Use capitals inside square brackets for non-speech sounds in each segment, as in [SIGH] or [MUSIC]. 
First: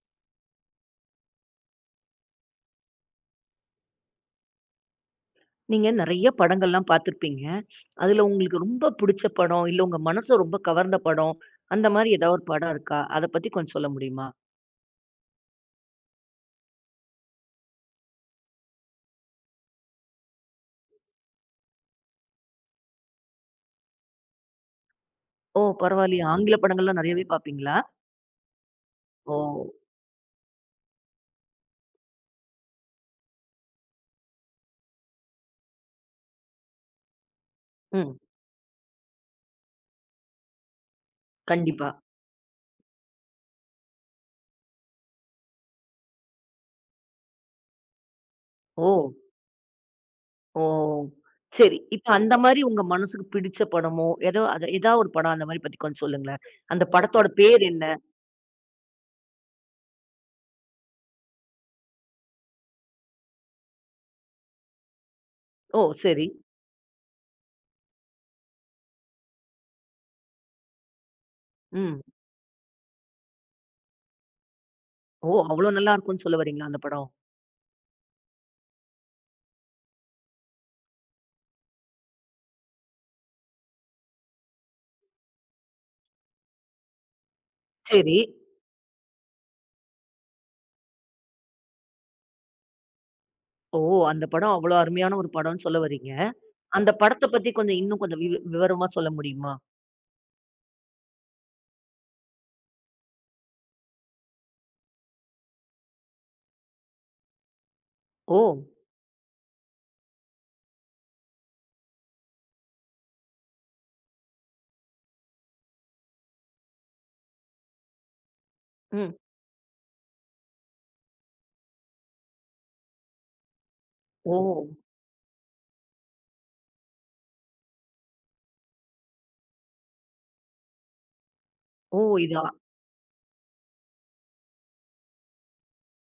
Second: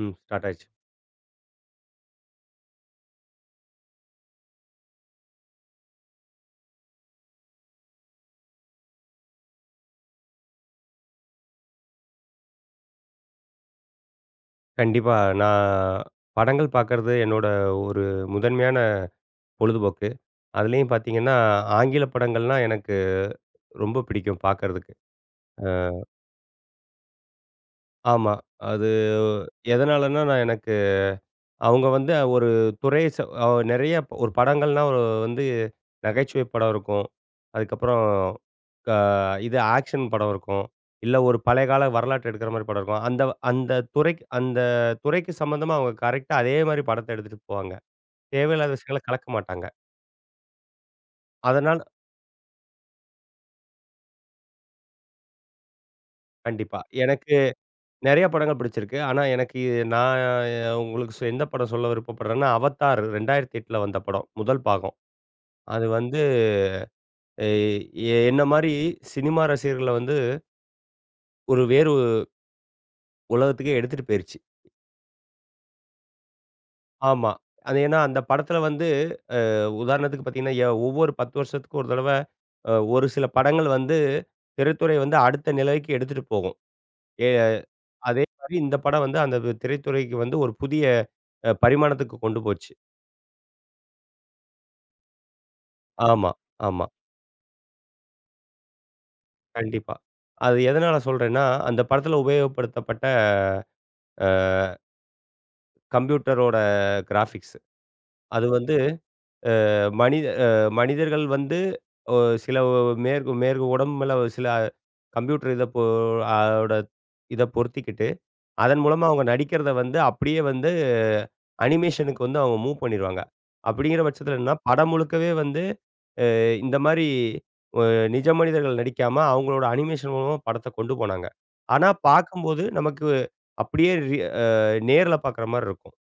ம். ஸ்டார்ட் ஆயிருச்சு. நீங்க நெறைய படங்கள்லாம் பார்த்துருப்பீங்க. அதுல உங்களுக்கு ரொம்ப புடிச்ச படம், இல்ல உங்க மனச ரொம்ப கவர்ந்த படம், அந்த மாரி ஏதாவது ஒரு படம் இருக்கா? அத பத்தி கொஞ்சம் சொல்ல முடியுமா? கண்டிப்பா. நான் படங்கள் பார்க்கறது என்னோட ஒரு முதன்மையான பொழுதுபோக்கு. அதுலயும் பார்த்தீங்கன்னா, ஆங்கில படங்கள்னா எனக்கு ரொம்ப பிடிக்கும் பார்க்கறதுக்கு. ஓ! பரவாயில்லையே. ஆங்கில படங்கள்லாம் நெறையவே பார்ப்பீங்களா? ஆமா. அது ஓ! எதனாலன்னா, நான் எனக்கு அவங்க வந்து ஒரு துறை ச அ நெறைய ஒரு படங்கள்னா ஒரு வந்து நகைச்சுவை படம் இருக்கும். அதுக்கப்புறம் ம். க இது ஆக்ஷன் படம் இருக்கும். இல்ல ஒரு பழைய கால கண்டிப்பா. வரலாற்று எடுக்கிற மாரி படம் இருக்கும். அந்த அந்த துறைக்கு சம்மந்தமா அவங்க கரெக்ட்டா அதே மாரி படத்த எடுத்துட்டு போவாங்க. தேவையில்லாத ஓ! விஷயங்கள கலக்க மாட்டாங்க. ஓ! சரி. அதனால இப்ப அந்த மாரி உங்க மனசுக்கு பிடிச்ச படமோ, ஏதோ அத ஏதாவது ஒரு படம் அந்த மாரி பத்தி கொஞ்சம் சொல்லுங்களேன். கண்டிப்பா. அந்த படத்தோட எனக்கு பேர் என்ன? நெறைய படங்கள் பிடிச்சிருக்கு. ஆனா, எனக்கு இது- நான் உங்களுக்கு எந்த படம் சொல்ல விருப்பப்படுறேன்னா, அவத்தார் 2008ல வந்த படம். முதல் பாகம். ஓ! அது வந்து சரி. அஹ், எ என்ன மாரி சினிமா ரசிகர்கள வந்து ஒரு வேறு ம். உலகத்துக்கே எடுத்துட்டு போயிருச்சு. ஓ! அவ்ளோ நல்லா இருக்கும்னு சொல்ல வரீங்களா அந்த படம்? ஆமா. அது ஏன்னா அந்த படத்துல வந்து உதாரணத்துக்கு பார்த்தீங்கன்னா, ஒவ்வொரு 10 வருஷத்துக்கு ஒரு தடவ ஒரு சில படங்கள் வந்து திரைத்துறை வந்து அடுத்த நிலைக்கு எடுத்துட்டு போகும். எ சரி. அதே மாரி இந்த படம் வந்து அந்த திரைத்துறைக்கு வந்து ஒரு புதிய பரிமாணத்துக்கு கொண்டு போச்சு. ஓ! அந்த படம் அவ்ளோ அருமையான ஒரு படம்னு சொல்ல வரீங்க. ஆமா, ஆமா. அந்த படத்த பத்தி கொஞ்சம் இன்னும் கொஞ்சம் விவரமா சொல்ல முடியுமா? கண்டிப்பா. அது எதனால சொல்றேன்னா, அந்த படத்துல உபயோகப்படுத்தப்பட்ட அ கம்ப்யூட்டரோட கிராஃபிக்ஸ். ஓ! அது வந்து மனித அ மனிதர்கள் வந்து ஒ சில ஒ மேற்கு மேற்கு உடம்புல சில கம்ப்யூட்டர் இத பொ அதோட இத பொருத்திக்கிட்டு, அதன் மூலமா ம். அவங்க நடிக்கிறத வந்து அப்படியே வந்து அனிமேஷனுக்கு வந்து அவங்க மூவ் பண்ணிருவாங்க. அப்படிங்கிற பட்சத்துல ஓ! என்னன்னா, படம் முழுக்கவே வந்து அ இந்த மாரி அ நிஜ மனிதர்கள் நடிக்காம, அவங்களோட அனிமேஷன் மூலமா படத்த கொண்டு போனாங்க. ஆனா ஓ! இதா பார்க்கும்போது நமக்கு அப்படியே ரி அ நேர்ல பார்க்குற மாரி இருக்கும்.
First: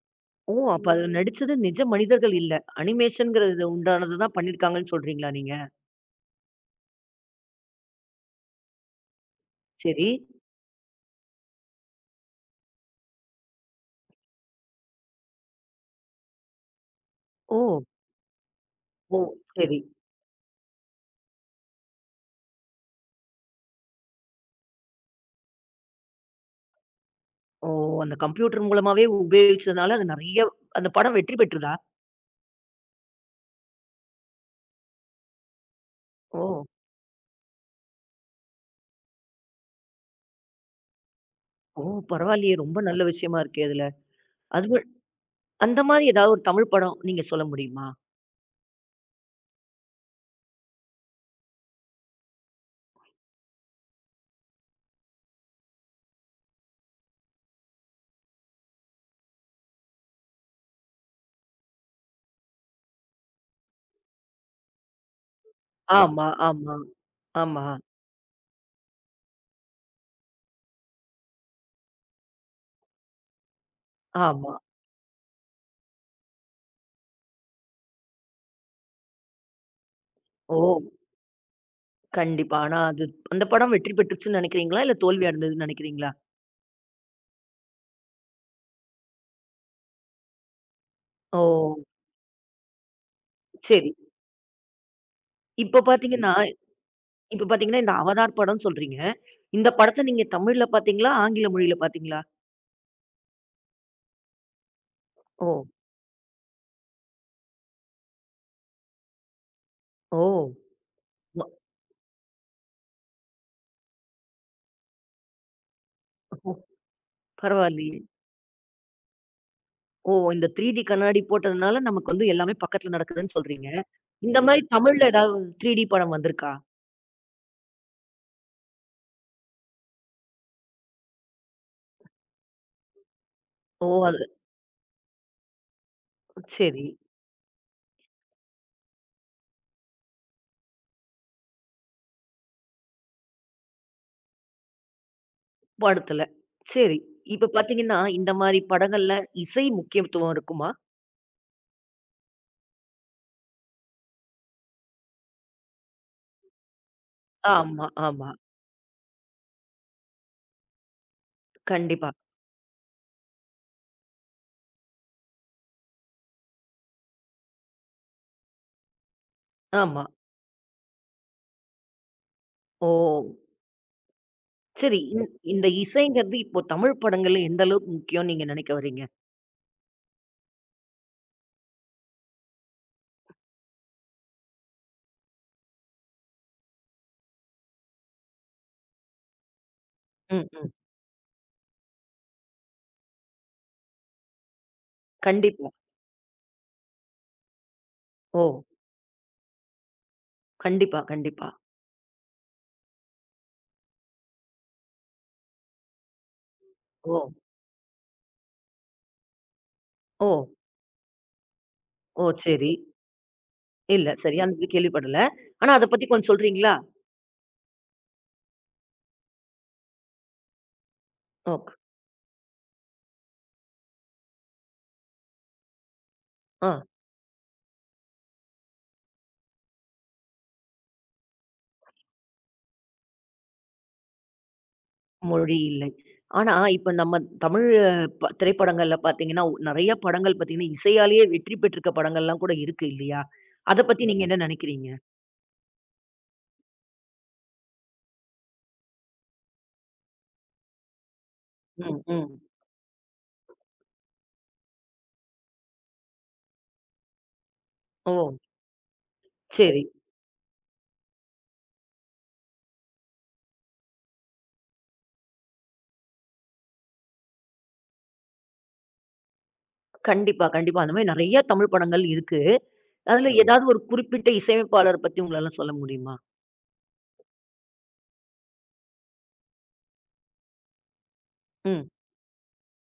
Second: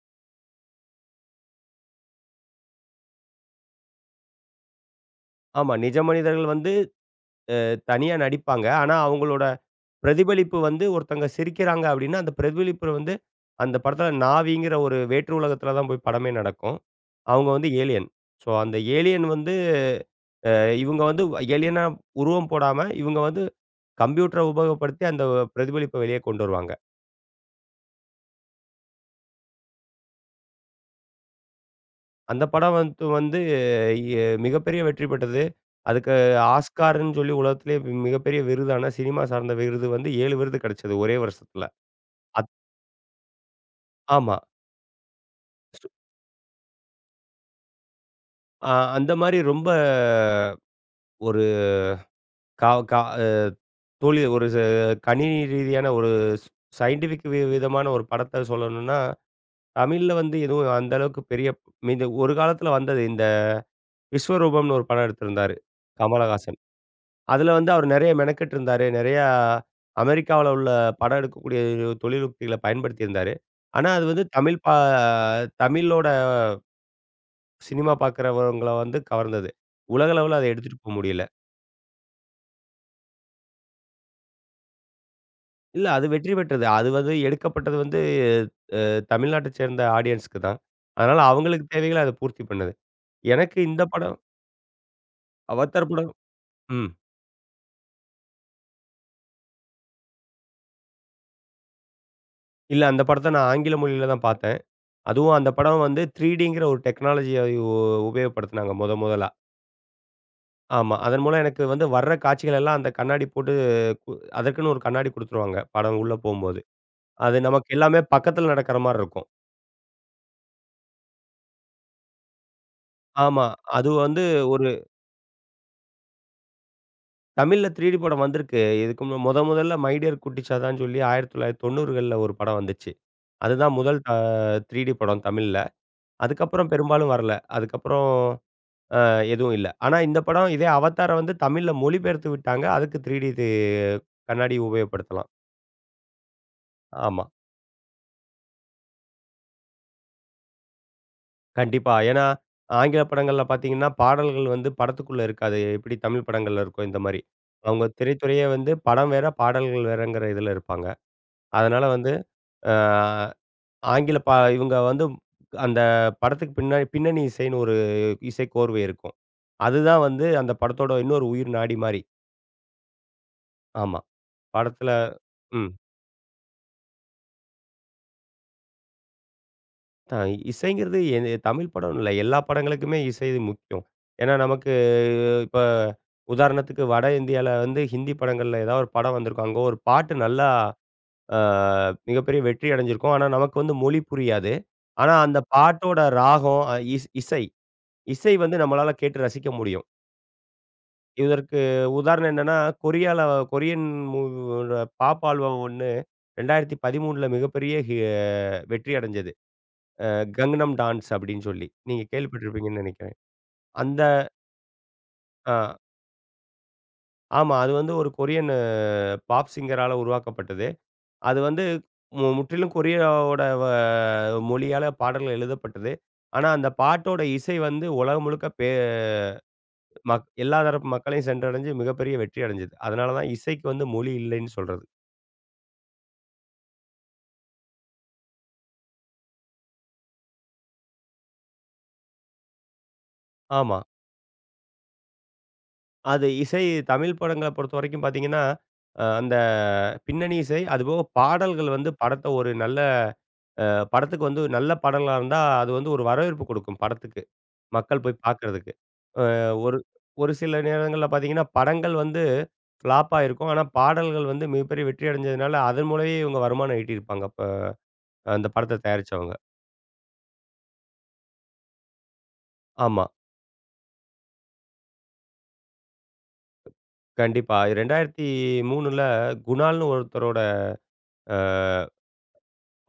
ஓ! அப்ப அதுல நடிச்சது நிஜ மனிதர்கள் இல்ல. அனிமேஷன்ங்கிறது உண்டானது தான் பண்ணியிருக்காங்கன்னு சொல்றீங்களா நீங்க? ஆமா, நிஜ மனிதர்கள் வந்து தனியா நடிப்பாங்க. ஆனா அவங்களோட சரி. பிரதிபலிப்பு வந்து ஒருத்தங்க சிரிக்கிறாங்க அப்படின்னா, அந்த பிரதிபலிப்பு வந்து அந்த படத்துல நாவிங்கிற ஒரு வேற்று உலகத்துல தான் போய் படமே நடக்கும். அவங்க ஓ! வந்து ஏலியன். ஸோ அந்த ஓ! ஏலியன் வந்து சரி. இவங்க வந்து ஏலியனா உருவம் போடாம, இவங்க வந்து கம்ப்யூட்டர உபயோகப்படுத்தி அந்த பிரதிபலிப்ப வெளிய கொண்டு வருவாங்க. ஓ! அந்த கம்ப்யூட்டர் மூலமாவே உபயோகிச்சதுனால அது நெறைய அந்த படம் வெற்றி பெற்றதா? அந்த படம் வந்து வந்து எ மிகப்பெரிய வெற்றி பெற்றது. அதுக்கு ஓ! ஆஸ்கார்ன்னு சொல்லி உலகத்திலேயே மிகப்பெரிய விருதான சினிமா சார்ந்த விருது வந்து 7 விருது கிடைச்சது ஒரே வருஷத்துல. ஓ! அத் பரவாயில்லையே! ரொம்ப நல்ல விஷயமா இருக்கே அதுல. ஆமா. அதுவும் அந்த சு மாரி ஏதாவது ஒரு தமிழ் படம் நீங்க சொல்ல முடியுமா? அ அந்த மாரி ரொம்ப ஒரு கா கா அ தோழி ஒரு ச கணினி ரீதியான ஒரு ஸ் சயின்டிஃபிக் விதமான ஒரு படத்த சொல்லணும்னா, தமிழ்ல வந்து எதுவும் அந்த அளவுக்கு பெரிய மீது ஒரு காலத்துல வந்தது. இந்த விஸ்வரூபம்னு ஒரு படம் எடுத்திருந்தாரு, ஆமா, கமலஹாசன். ஆமா, அதுல ஆமா, வந்து அவரு நெறைய மெனக்கெட்டுருந்தாரு. நெறையா அமெரிக்காவுல உள்ள படம் எடுக்கக்கூடிய தொழில்யுக்திகள பயன்படுத்தியிருந்தாரு. ஆனா, அது வந்து ஆமா. தமிழ் பா தமிழோட சினிமா பார்க்குறவங்கள வந்து கவர்ந்தது. உலக அளவுல அத ஓ! எடுத்துட்டு போ முடியல. கண்டிப்பா. ஆனா அது அந்த படம் வெற்றி பெற்றுச்சுன்னு நெனைக்கிறீங்களா? இல்ல தோல்வி அடைந்ததுன்னு இல்ல அது நெனைக்கிறீங்களா? வெற்றி பெற்றது. அது வந்து எடுக்கப்பட்டது வந்து அ தமிழ்நாட்ட சேர்ந்த ஆடியன்ஸ்க்கு தான். அதனால ஓ! அவங்களுக்கு தேவைகள அது பூர்த்தி பண்ணுது. எனக்கு இந்த சரி. படம் இப்ப அவத்தார் படம். ம். பார்த்தீங்கன்னா, இந்த அவதார் படம்ன்னு சொல்றீங்க. இந்த படத்த நீங்க தமிழ்ல பார்த்தீங்களா? ஆங்கில மொழியில பார்த்தீங்களா? இல்ல அந்த படத்த நான் ஆங்கில மொழியில தான் பார்த்தேன். அதுவும் ஓ! அந்த படம் வந்து 3Dங்கிற ஒரு டெக்னாலஜிய உ உபயோகப்படுத்துனாங்க மொதலா. ஓ! ஆமா. அதன் மூலம் ஒ எனக்கு வந்து வர்ற காட்சிகள் எல்லாம் அந்த கண்ணாடி போட்டு கு அதற்குன்னு ஒரு கண்ணாடி குடுத்துருவாங்க படம் உள்ள ஓ! போம்போது. அது நமக்கு பரவாயில்லையே. எல்லாமே பக்கத்துல நடக்கிற மாரி இருக்கும். ஓ! இந்த 3டி கண்ணாடி போட்டதுனால நமக்கு வந்து எல்லாமே பக்கத்துல நடக்குதுன்னு ஆமா. சொல்றீங்க. அது வந்து இந்த மாரி ஒரு தமிழ்ல ஏதாவது 3டி படம் வந்திருக்கா? தமிழ்ல 3டி படம் வந்திருக்கு. இதுக்கு மு மொத முதல்ல மை டியர் குட்டிச்சாத்தான்னு சொல்லி 1990கள்ல ஒரு படம் வந்துச்சு. அதுதான் ஓ! முதல் அது 3டி படம் தமிழ்ல. அதுக்கப்புறம் சரி. பெரும்பாலும் வரல. அதுக்கப்புறம் அ எதுவும் இல்ல. ஆனா இந்த படம் இதே அவதார வந்து தமிழ்ல மொழிபெயர்த்து விட்டாங்க. அதுக்கு 3டி இது கண்ணாடி உபயோகப்படுத்தலாம். படத்துல. சரி. ஆமா. இப்ப பார்த்தீங்கன்னா, இந்த மாரி படங்கள்ல இசை முக்கியத்துவம் இருக்குமா? கண்டிப்பா. ஏன்னா, ஆங்கில படங்கள்ல பார்த்தீங்கன்னா, பாடல்கள் வந்து படத்துக்குள்ள இருக்காது. எப்படி தமிழ் படங்கள்ல இருக்கும் இந்த மாரி. அவங்க ஆமா, ஆமா. திரைத்துறையே வந்து படம் வேற, பாடல்கள் வேறங்கிற இதுல இருப்பாங்க. அதனால கண்டிப்பா. வந்து அ ஆங்கில பா இவங்க வந்து அந்த படத்துக்கு பின்னாடி பின்னணி இசைன்னு ஒரு இசைக்கோர்வை இருக்கும். அதுதான் ஆமா. வந்து அந்த படத்தோட இன்னொரு உயிர் நாடி மாரி. ஓ! ஆமா. படத்துல சரி. இந்த ம். இசைங்கிறது இப்போ தமிழ் படங்கள்ல எந்த அளவுக்கு முக்கியம்னு நீங்க நினைக்க வர்றீங்க? அ இசைங்கிறது எது தமிழ் படம்னு இல்ல. எல்லா படங்களுக்குமே இசை முக்கியம். ஏன்னா நமக்கு இப்ப உதாரணத்துக்கு வட இந்தியால வந்து ஹிந்தி படங்கள்ல ஏதாவது ஒரு படம் வந்திருக்கும். அங்க ஒரு பாட்டு ம், நல்லா ம். அ மிகப்பெரிய வெற்றி அடைஞ்சிருக்கும். ஆனா நமக்கு வந்து மொழி புரியாது. ஆனா அந்த கண்டிப்பா. பாட்டோட ராகம், அ இஸ் இசை இசை ஓ! வந்து நம்மளால கேட்டு ரசிக்க முடியும். கண்டிப்பா, கண்டிப்பா. இதற்கு உதாரணம் என்னன்னா, கொரியால கொரியன் மூவி பாப் ஆல்பம் ஒண்ணு ஓ! 2013ல மிகப்பெரிய வெற்றி அடைஞ்சது. ஓ! கங்னம் டான்ஸ் அப்படின்னு சொல்லி. நீங்க ஓ! சரி. கேள்விப்பட்டிருப்பீங்கன்னு நெனைக்கிறேன். அந்த இல்ல, சரியா அந்த கேள்விப்படல. ஆனா அ அத பத்தி கொஞ்சம் சொல்றீங்களா? ஆமா. அது வந்து ஒரு கொரியன் பாப் சிங்கரால உருவாக்கப்பட்டது. அது வந்து ஓக். முற்றிலும் கொரியாவோட வ மொழியால பாடல்கள் எழுதப்பட்டது. ஆனா, அந்த ஆ. பாட்டோட இசை வந்து உலகம் முழுக்க பே மக் எல்லா தரப்பு மக்களையும் சென்றடைஞ்சு மிகப்பெரிய வெற்றி அடைஞ்சது. அதனால தான் இசைக்கு வந்து மொழி இல்லைன்னு சொல்றது. மொழி இல்லை. ஆனா, இப்ப நம்ம தமிழ் ப திரைப்படங்கள்ல பார்த்தீங்கன்னா, நெறைய படங்கள் பார்த்தீங்கன்னா, இசையாலேயே வெற்றி பெற்றிருக்க படங்கள்லாம் கூட இருக்கு இல்லையா? ஆமா. அத பத்தி நீங்க என்ன நினைக்கிறீங்க? அது இசை தமிழ் படங்கள பொறுத்தவரைக்கும் பார்த்தீங்கன்னா, அந்த பின்னணி இசை, அதுபோக பாடல்கள் வந்து ம், படத்த ம். ஒரு நல்ல அ படத்துக்கு வந்து நல்ல படங்களா இருந்தா, அது வந்து ஒரு வரவேற்பு கொடுக்கும் படத்துக்கு. மக்கள் ஓ! போய் பார்க்கறதுக்கு. அ ஒரு சரி. ஒரு சில நேரங்கள்ல பார்த்தீங்கன்னா, படங்கள் வந்து ஃப்ளாப்பா இருக்கும். ஆனா, பாடல்கள் வந்து மிகப்பெரிய வெற்றி அடைஞ்சதுனால, அதன் மூலமே இவங்க வருமானம் ஈட்டியிருப்பாங்க. அப்ப அந்த படத்த தயாரிச்சவங்க. கண்டிப்பா, கண்டிப்பா. அந்த மாரி நெறைய தமிழ் படங்கள் இருக்கு. ஆமா. அதுல ஏதாவது ஒரு குறிப்பிட்ட இசையமைப்பாளர பத்தி உங்களால சொல்ல முடியுமா? கண்டிப்பா. 2003ல குணால்னு ஒருத்தரோட அ ம்.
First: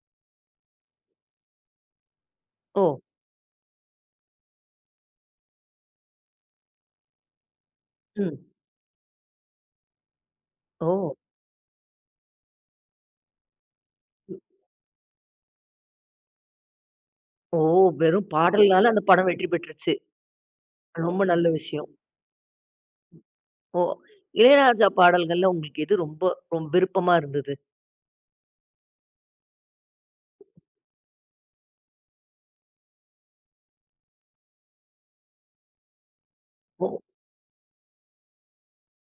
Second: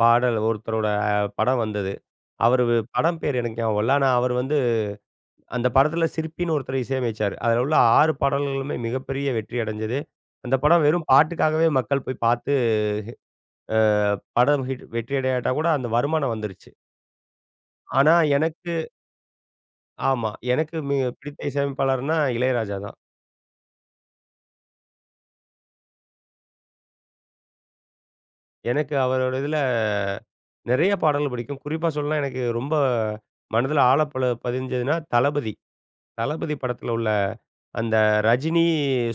பாடல் ஒருத்தரோட படம் வந்தது. அவரு ஓ! படம் பேர் எனக்கு ஞாபகம் இல்ல. ஆனா, அவர் வந்து அந்த படத்துல சிற்பின்னு ஒருத்தர் இசையமைச்சாரு. அதுல உள்ள 6 ம். பாடல்களுமே மிகப்பெரிய வெற்றி அடைஞ்சது. அந்த படம் வெறும் ஓ! பாட்டுக்காகவே மக்கள் போய் பார்த்து, அ ம். படம் ஹிட் வெற்றி அடையாட்டா கூட அந்த வருமானம் வந்துருச்சு. ஓ! ஆனா வெறும் எனக்கு பாடல்னால அந்த படம் வெற்றி பெற்றுச்சு. ஆமா. எனக்கு ரொம்ப பிடித்த நல்ல விஷயம். இசையமைப்பாளர்னா இளையராஜா தான். ஓ! இளையராஜா பாடல்கள்ல உங்களுக்கு எது ரொம்ப ரொம்ப விருப்பமா இருந்தது? எனக்கு அவரோட இதுல நெறைய பாடல்கள் பிடிக்கும். குறிப்பா சொல்லணும்னா எனக்கு ரொம்ப மனதுல ஆழ பல பதிஞ்சதுன்னா தளபதி. தளபதி படத்துல ஓ! உள்ள அந்த ரஜினி,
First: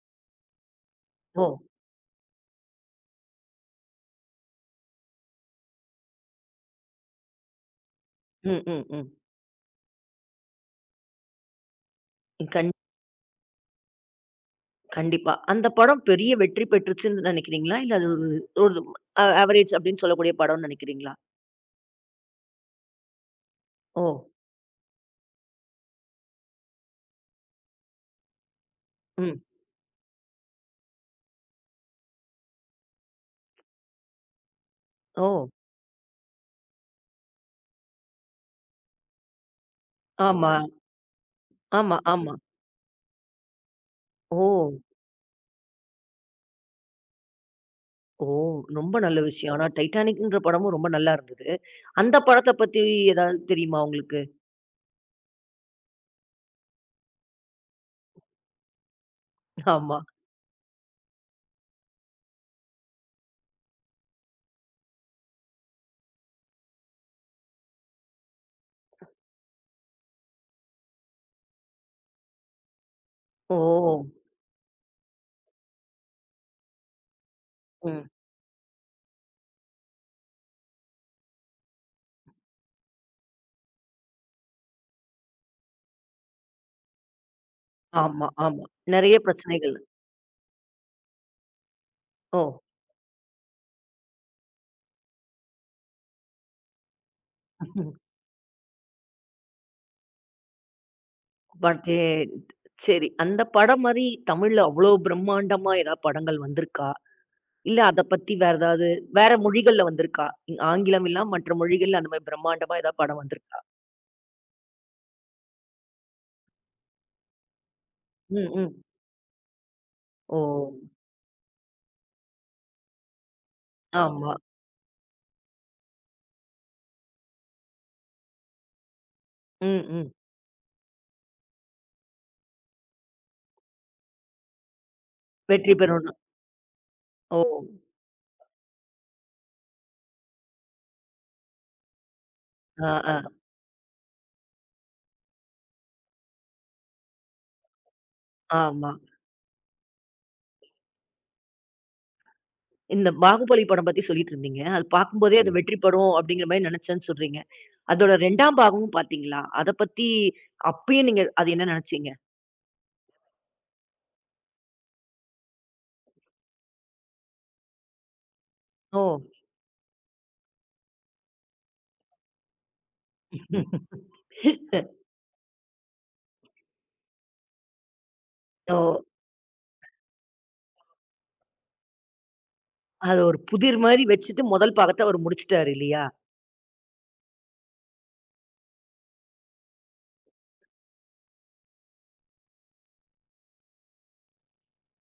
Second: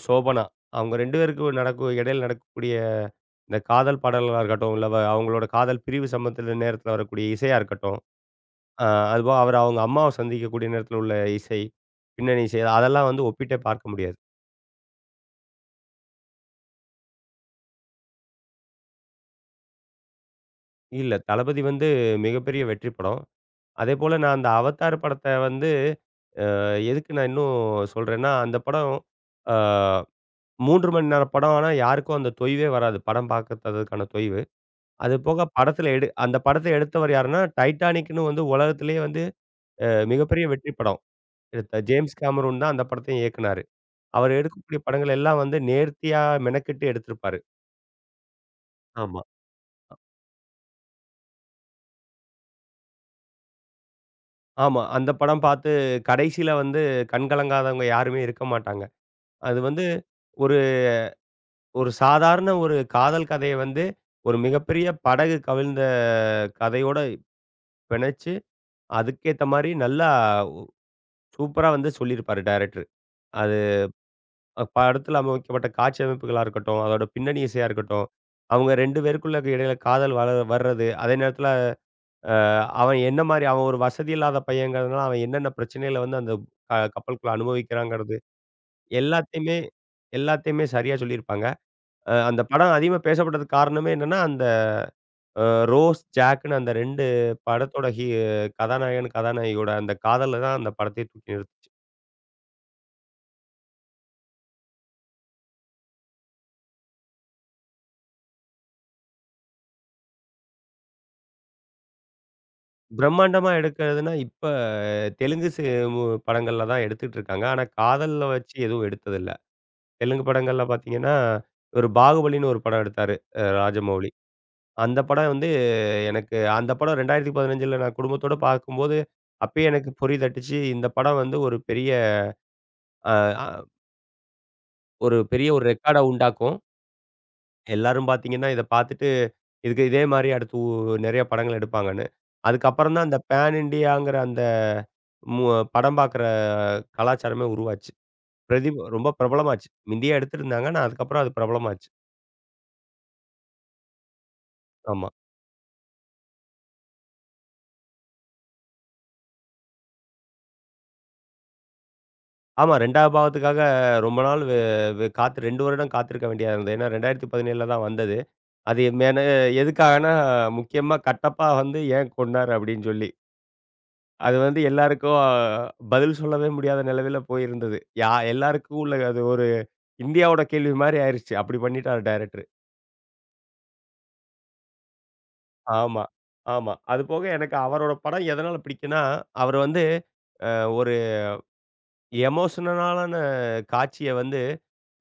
சோபனா அவங்க 2 ஓ! பேருக்கும் நடக்கும் இடையில நடக்கக்கூடிய இந்த காதல் பாடல்களா இருக்கட்டும், இல்ல அவங்களோட காதல் பிரிவு சம்பந்தத்துல நேரத்துல வரக்கூடிய இசையா இருக்கட்டும், ம், ம், அ ம். அதுபோக அவர் அவங்க அம்மாவ சந்திக்கக்கூடிய நேரத்துல உள்ள இசை, பின்னணி இசை கண் அதெல்லாம் வந்து ஒப்பிட்டே பார்க்க முடியாது. கண்டிப்பா. அந்த படம் பெரிய வெற்றி பெற்றுச்சுன்னு நினைக்கிறீங்களா? இல்ல அது ஒரு ஒரு அவரேஜ் அப்படின்னு சொல்லக்கூடிய படம்னு நினைக்கிறீங்களா? இல்ல தளபதி வந்து மிகப்பெரிய வெற்றி படம். ஓ! அதேபோல நான் அந்த அவதார் படத்த வந்து எதுக்கு நான் இன்னும் சொல்றேன்னா, அந்த படம் ம். அ 3 மணி நேரம் படம். ஆனா யாருக்கும் அந்த தொய்வே வராது. படம் பார்க்கறதுக்கான தொய்வு. அது போக ஓ! படத்துல அந்த படத்த எடுத்தவர் யாருன்னா, டைட்டானிக்ன்னு வந்து உலகத்திலேயே வந்து மிகப்பெரிய ஆமா, வெற்றி படம். எடுத்த ஆமா, ஜேம்ஸ் ஆமா. கேமரூன் தான் அந்த படத்தையும் இயக்குனாரு. அவர் ஓ! எடுக்கக்கூடிய படங்கள் எல்லாம் வந்து நேர்த்தியா மெனக்கெட்டு எடுத்திருப்பாரு. ஓ! ரொம்ப நல்ல ஆமா. விஷயம். ஆனா, டைட்டானிக்ன்ற படமும் ரொம்ப நல்லா இருந்தது. அந்த படத்த பத்தி ஏதாவது தெரியுமா உங்களுக்கு? ஆமா. அந்த படம் பார்த்து கடைசியில வந்து கண் கலங்காதவங்க யாருமே இருக்க மாட்டாங்க. அது வந்து ஆமா. ஒரு ஒரு சாதாரண ஒரு காதல் கதைய வந்து ஒரு மிகப்பெரிய படகு கவிழ்ந்த கதையோட பிணைச்சு, அதுக்கேத்த மாரி நல்லா சூப்பரா வந்து சொல்லியிருப்பாரு டைரக்டர். அது ஓ! அ, படத்துல அமைக்கப்பட்ட காட்சி அமைப்புகளா இருக்கட்டும், அதோட பின்னணி இசையா இருக்கட்டும், ம். அவங்க 2 பேருக்குள்ள இடையில காதல் வர்றது, அதே நேரத்துல அ அவன் என்ன மாரி அவன் ஒரு வசதி இல்லாத பையங்கிறதுனால, அவன் என்னென்ன பிரச்சனைகள வந்து அந்த கப்பலுக்குள்ள அனுபவிக்கிறாங்கிறது, ஆமா, ஆமா. நெறைய எல்லாத்தையுமே பிரச்சனைகள். எல்லாத்தையுமே சரியா சொல்லியிருப்பாங்க. அந்த ஓ! படம் அதிகமா பேசப்பட்டதுக்கு காரணமே என்னன்னா, அந்த அ ரோஸ், ஜாக்ன்னு அந்த 2 படத்தோட கதாநாயகன், கதாநாயகியோட அந்த காதல தான் அந்த படத்தையே தூக்கி நிறுத்துச்சு. பட் எ சரி. அந்த படம் மாரி தமிழ்ல அவ்ளோ பிரம்மாண்டமா ஏதாவது படங்கள் வந்திருக்கா? இல்ல அத பத்தி வேற ஏதாவது வேற மொழிகள்ல வந்திருக்கா? ஆங்கிலம் இல்லாம மற்ற மொழிகள்ல அந்த மாரி பிரம்மாண்டமா ஏதாவது படம் பிரம்மாண்டமா வந்திருக்கா? எடுக்கிறதுன்னா, இப்ப தெலுங்கு சி மு படங்கள்ல தான் எடுத்துட்டு இருக்காங்க. ஆனா, காதல ம், வச்சு ம். எதுவும் எடுத்ததில்ல. தெலுங்கு ஓ! படங்கள்ல பார்த்தீங்கன்னா, ஒரு பாகுபலின்னு ஒரு படம் எடுத்தாரு ராஜமௌழி. ஆமா. அந்த படம் வந்து எனக்கு அந்த படம் 2015ல நான் குடும்பத்தோட பார்க்கும்போது, அப்பயே ம், எனக்கு ம். பொறி தட்டுச்சு. இந்த படம் வந்து ஒரு பெரிய அ அ ஒரு பெரிய ஒரு வெற்றி ரெக்கார்ட பெறும்னு. உண்டாக்கும். ஓ! எல்லாரும் பார்த்தீங்கன்னா, இத பார்த்துட்டு இதுக்கு இதே மாரி அடுத்து நெறைய படங்கள் எடுப்பாங்கன்னு. ஆ, அதுக்கப்புறம் தான் ஆ. அந்த பேன் இண்டியாங்கிற அந்த மு படம் பார்க்குற கலாச்சாரமே உருவாச்சு. பிரதி ஆமா. ரொம்ப பிரபலமாச்சு. முந்தியே எடுத்திருந்தாங்க. ஆனா அதுக்கப்புறம் அது பிரபலமாச்சு. இந்த பாகுபலி படம் பத்தி சொல்லிட்டு இருந்தீங்க. அது ஆமா. பார்க்கும்போதே அது ஆமா. வெற்றி படம் அப்படிங்கிற மாரி நினைச்சேன்னு சொல்றீங்க. அதோட 2ஆம் பாகமும் பார்த்தீங்களா? அத பத்தி அப்பயே நீங்க அது என்ன நினைச்சீங்க? ஆமா 2வது பாகத்துக்காக ரொம்ப நாள் வெ வெ காத்து 2 வருடம் காத்திருக்க வேண்டியதா இருந்தது. ஏன்னா 2017ல தான் வந்தது. அது ஓ! மென எதுக்காகன்னா, முக்கியமா கட்டப்பா வந்து ஏன் கொன்னாரு அப்படின்னு சொல்லி. [LAUGHS] அது வந்து எல்லாருக்கும் பதில் சொல்லவே முடியாத நிலமையில போயிருந்தது. ஓ! எல்லாருக்கும் உள்ள அது ஒரு இந்தியாவோட கேள்வி மாரி ஆயிருச்சு. அப்படி பண்ணிட்டாரு டைரக்டர். அது ஒரு புதிர் மாரி வச்சுட்டு முதல் பாகத்த அவரு முடிச்சுட்டாரு ஆமா, இல்லையா? ஆமா. அதுபோக எனக்கு அவரோட படம் எதனால பிடிக்கும்னா, அவர் வந்து ஒரு எமோஷனலான காட்சிய வந்து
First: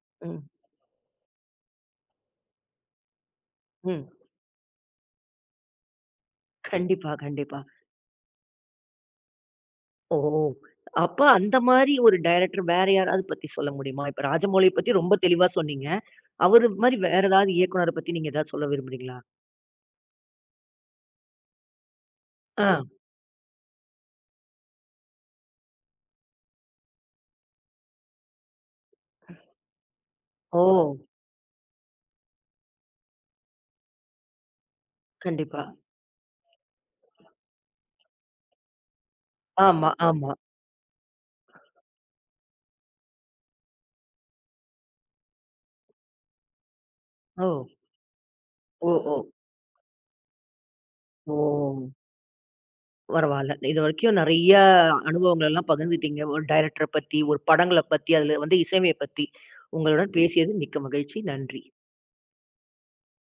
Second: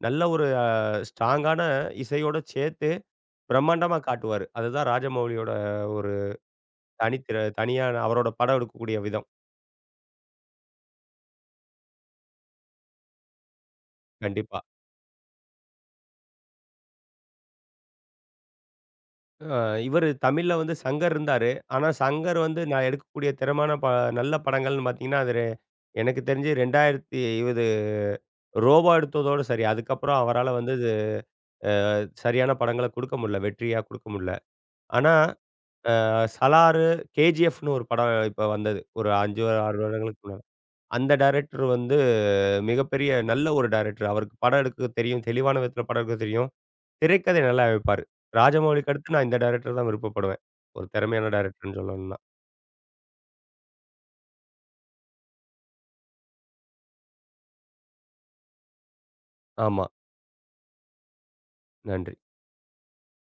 நல்ல ம், ஒரு ஸ்ட்ராங்கான இசையோட சேர்த்து பிரம்மாண்டமா ம். காட்டுவாரு. அதுதான் ராஜமௌலியோட ஒரு கண்டிப்பா, கண்டிப்பா. தனியான அவரோட படம் எடுக்கக்கூடிய விதம். ஓ! அப்ப அந்த மாரி ஒரு டைரக்டர் வேற யாராவது பத்தி சொல்ல முடியுமா? இப்ப கண்டிப்பா. ராஜமௌலிய பத்தி ரொம்ப தெளிவா சொன்னீங்க. அவரு மாரி வேற ஏதாவது இயக்குனர பத்தி நீங்க ஏதாவது சொல்ல விரும்புறீங்களா? அ இவரு தமிழ்ல வந்து சங்கர் இருந்தாரு. ஆனா, சங்கர் வந்து ஆ. நான் எடுக்கக்கூடிய திறமான ப நல்ல படங்கள்னு பார்த்தீங்கன்னா, அது எனக்கு தெரிஞ்சு 2020 ரோபோ எடுத்ததோட சரி. அதுக்கப்புறம் அவரால ஓ! வந்து இது சரியான படங்கள குடுக்க முடியல. வெற்றியா குடுக்க முடியல. ஆனா, கண்டிப்பா. சலாரு, கேஜிஎஃப்னு ஒரு படம் இப்ப வந்தது. ஒரு 5, 6 ஆமா, வருடங்களுக்கு ஆமா. முன்னால. அந்த டைரக்டர் வந்து மிகப்பெரிய நல்ல ஒரு டைரக்டர். அவருக்கு படம் எடுக்க தெரியும். தெளிவான விதத்தில படம் எடுக்க தெரியும். திரைக்கதை ஓ! நல்லா அமைப்பாரு. ராஜமௌலிக்கு ஓ! அடுத்து ஓ! நான் இந்த டைரக்டர் தான் விருப்பப்படுவேன். ஒரு திறமையான ஓ! டைரக்டர்ன்னு சொல்லணும்னா. பரவால்ல. இதுவரைக்கும் நெறைய அனுபவங்கள் எல்லாம் பகிர்ந்துட்டீங்க. ஒரு டைரக்டர பத்தி, ஒரு படங்கள பத்தி, அதுல வந்து இசையமைப்ப பத்தி. ஆமா. உங்களுடன் பேசியது மிக்க மகிழ்ச்சி. நன்றி. நன்றி.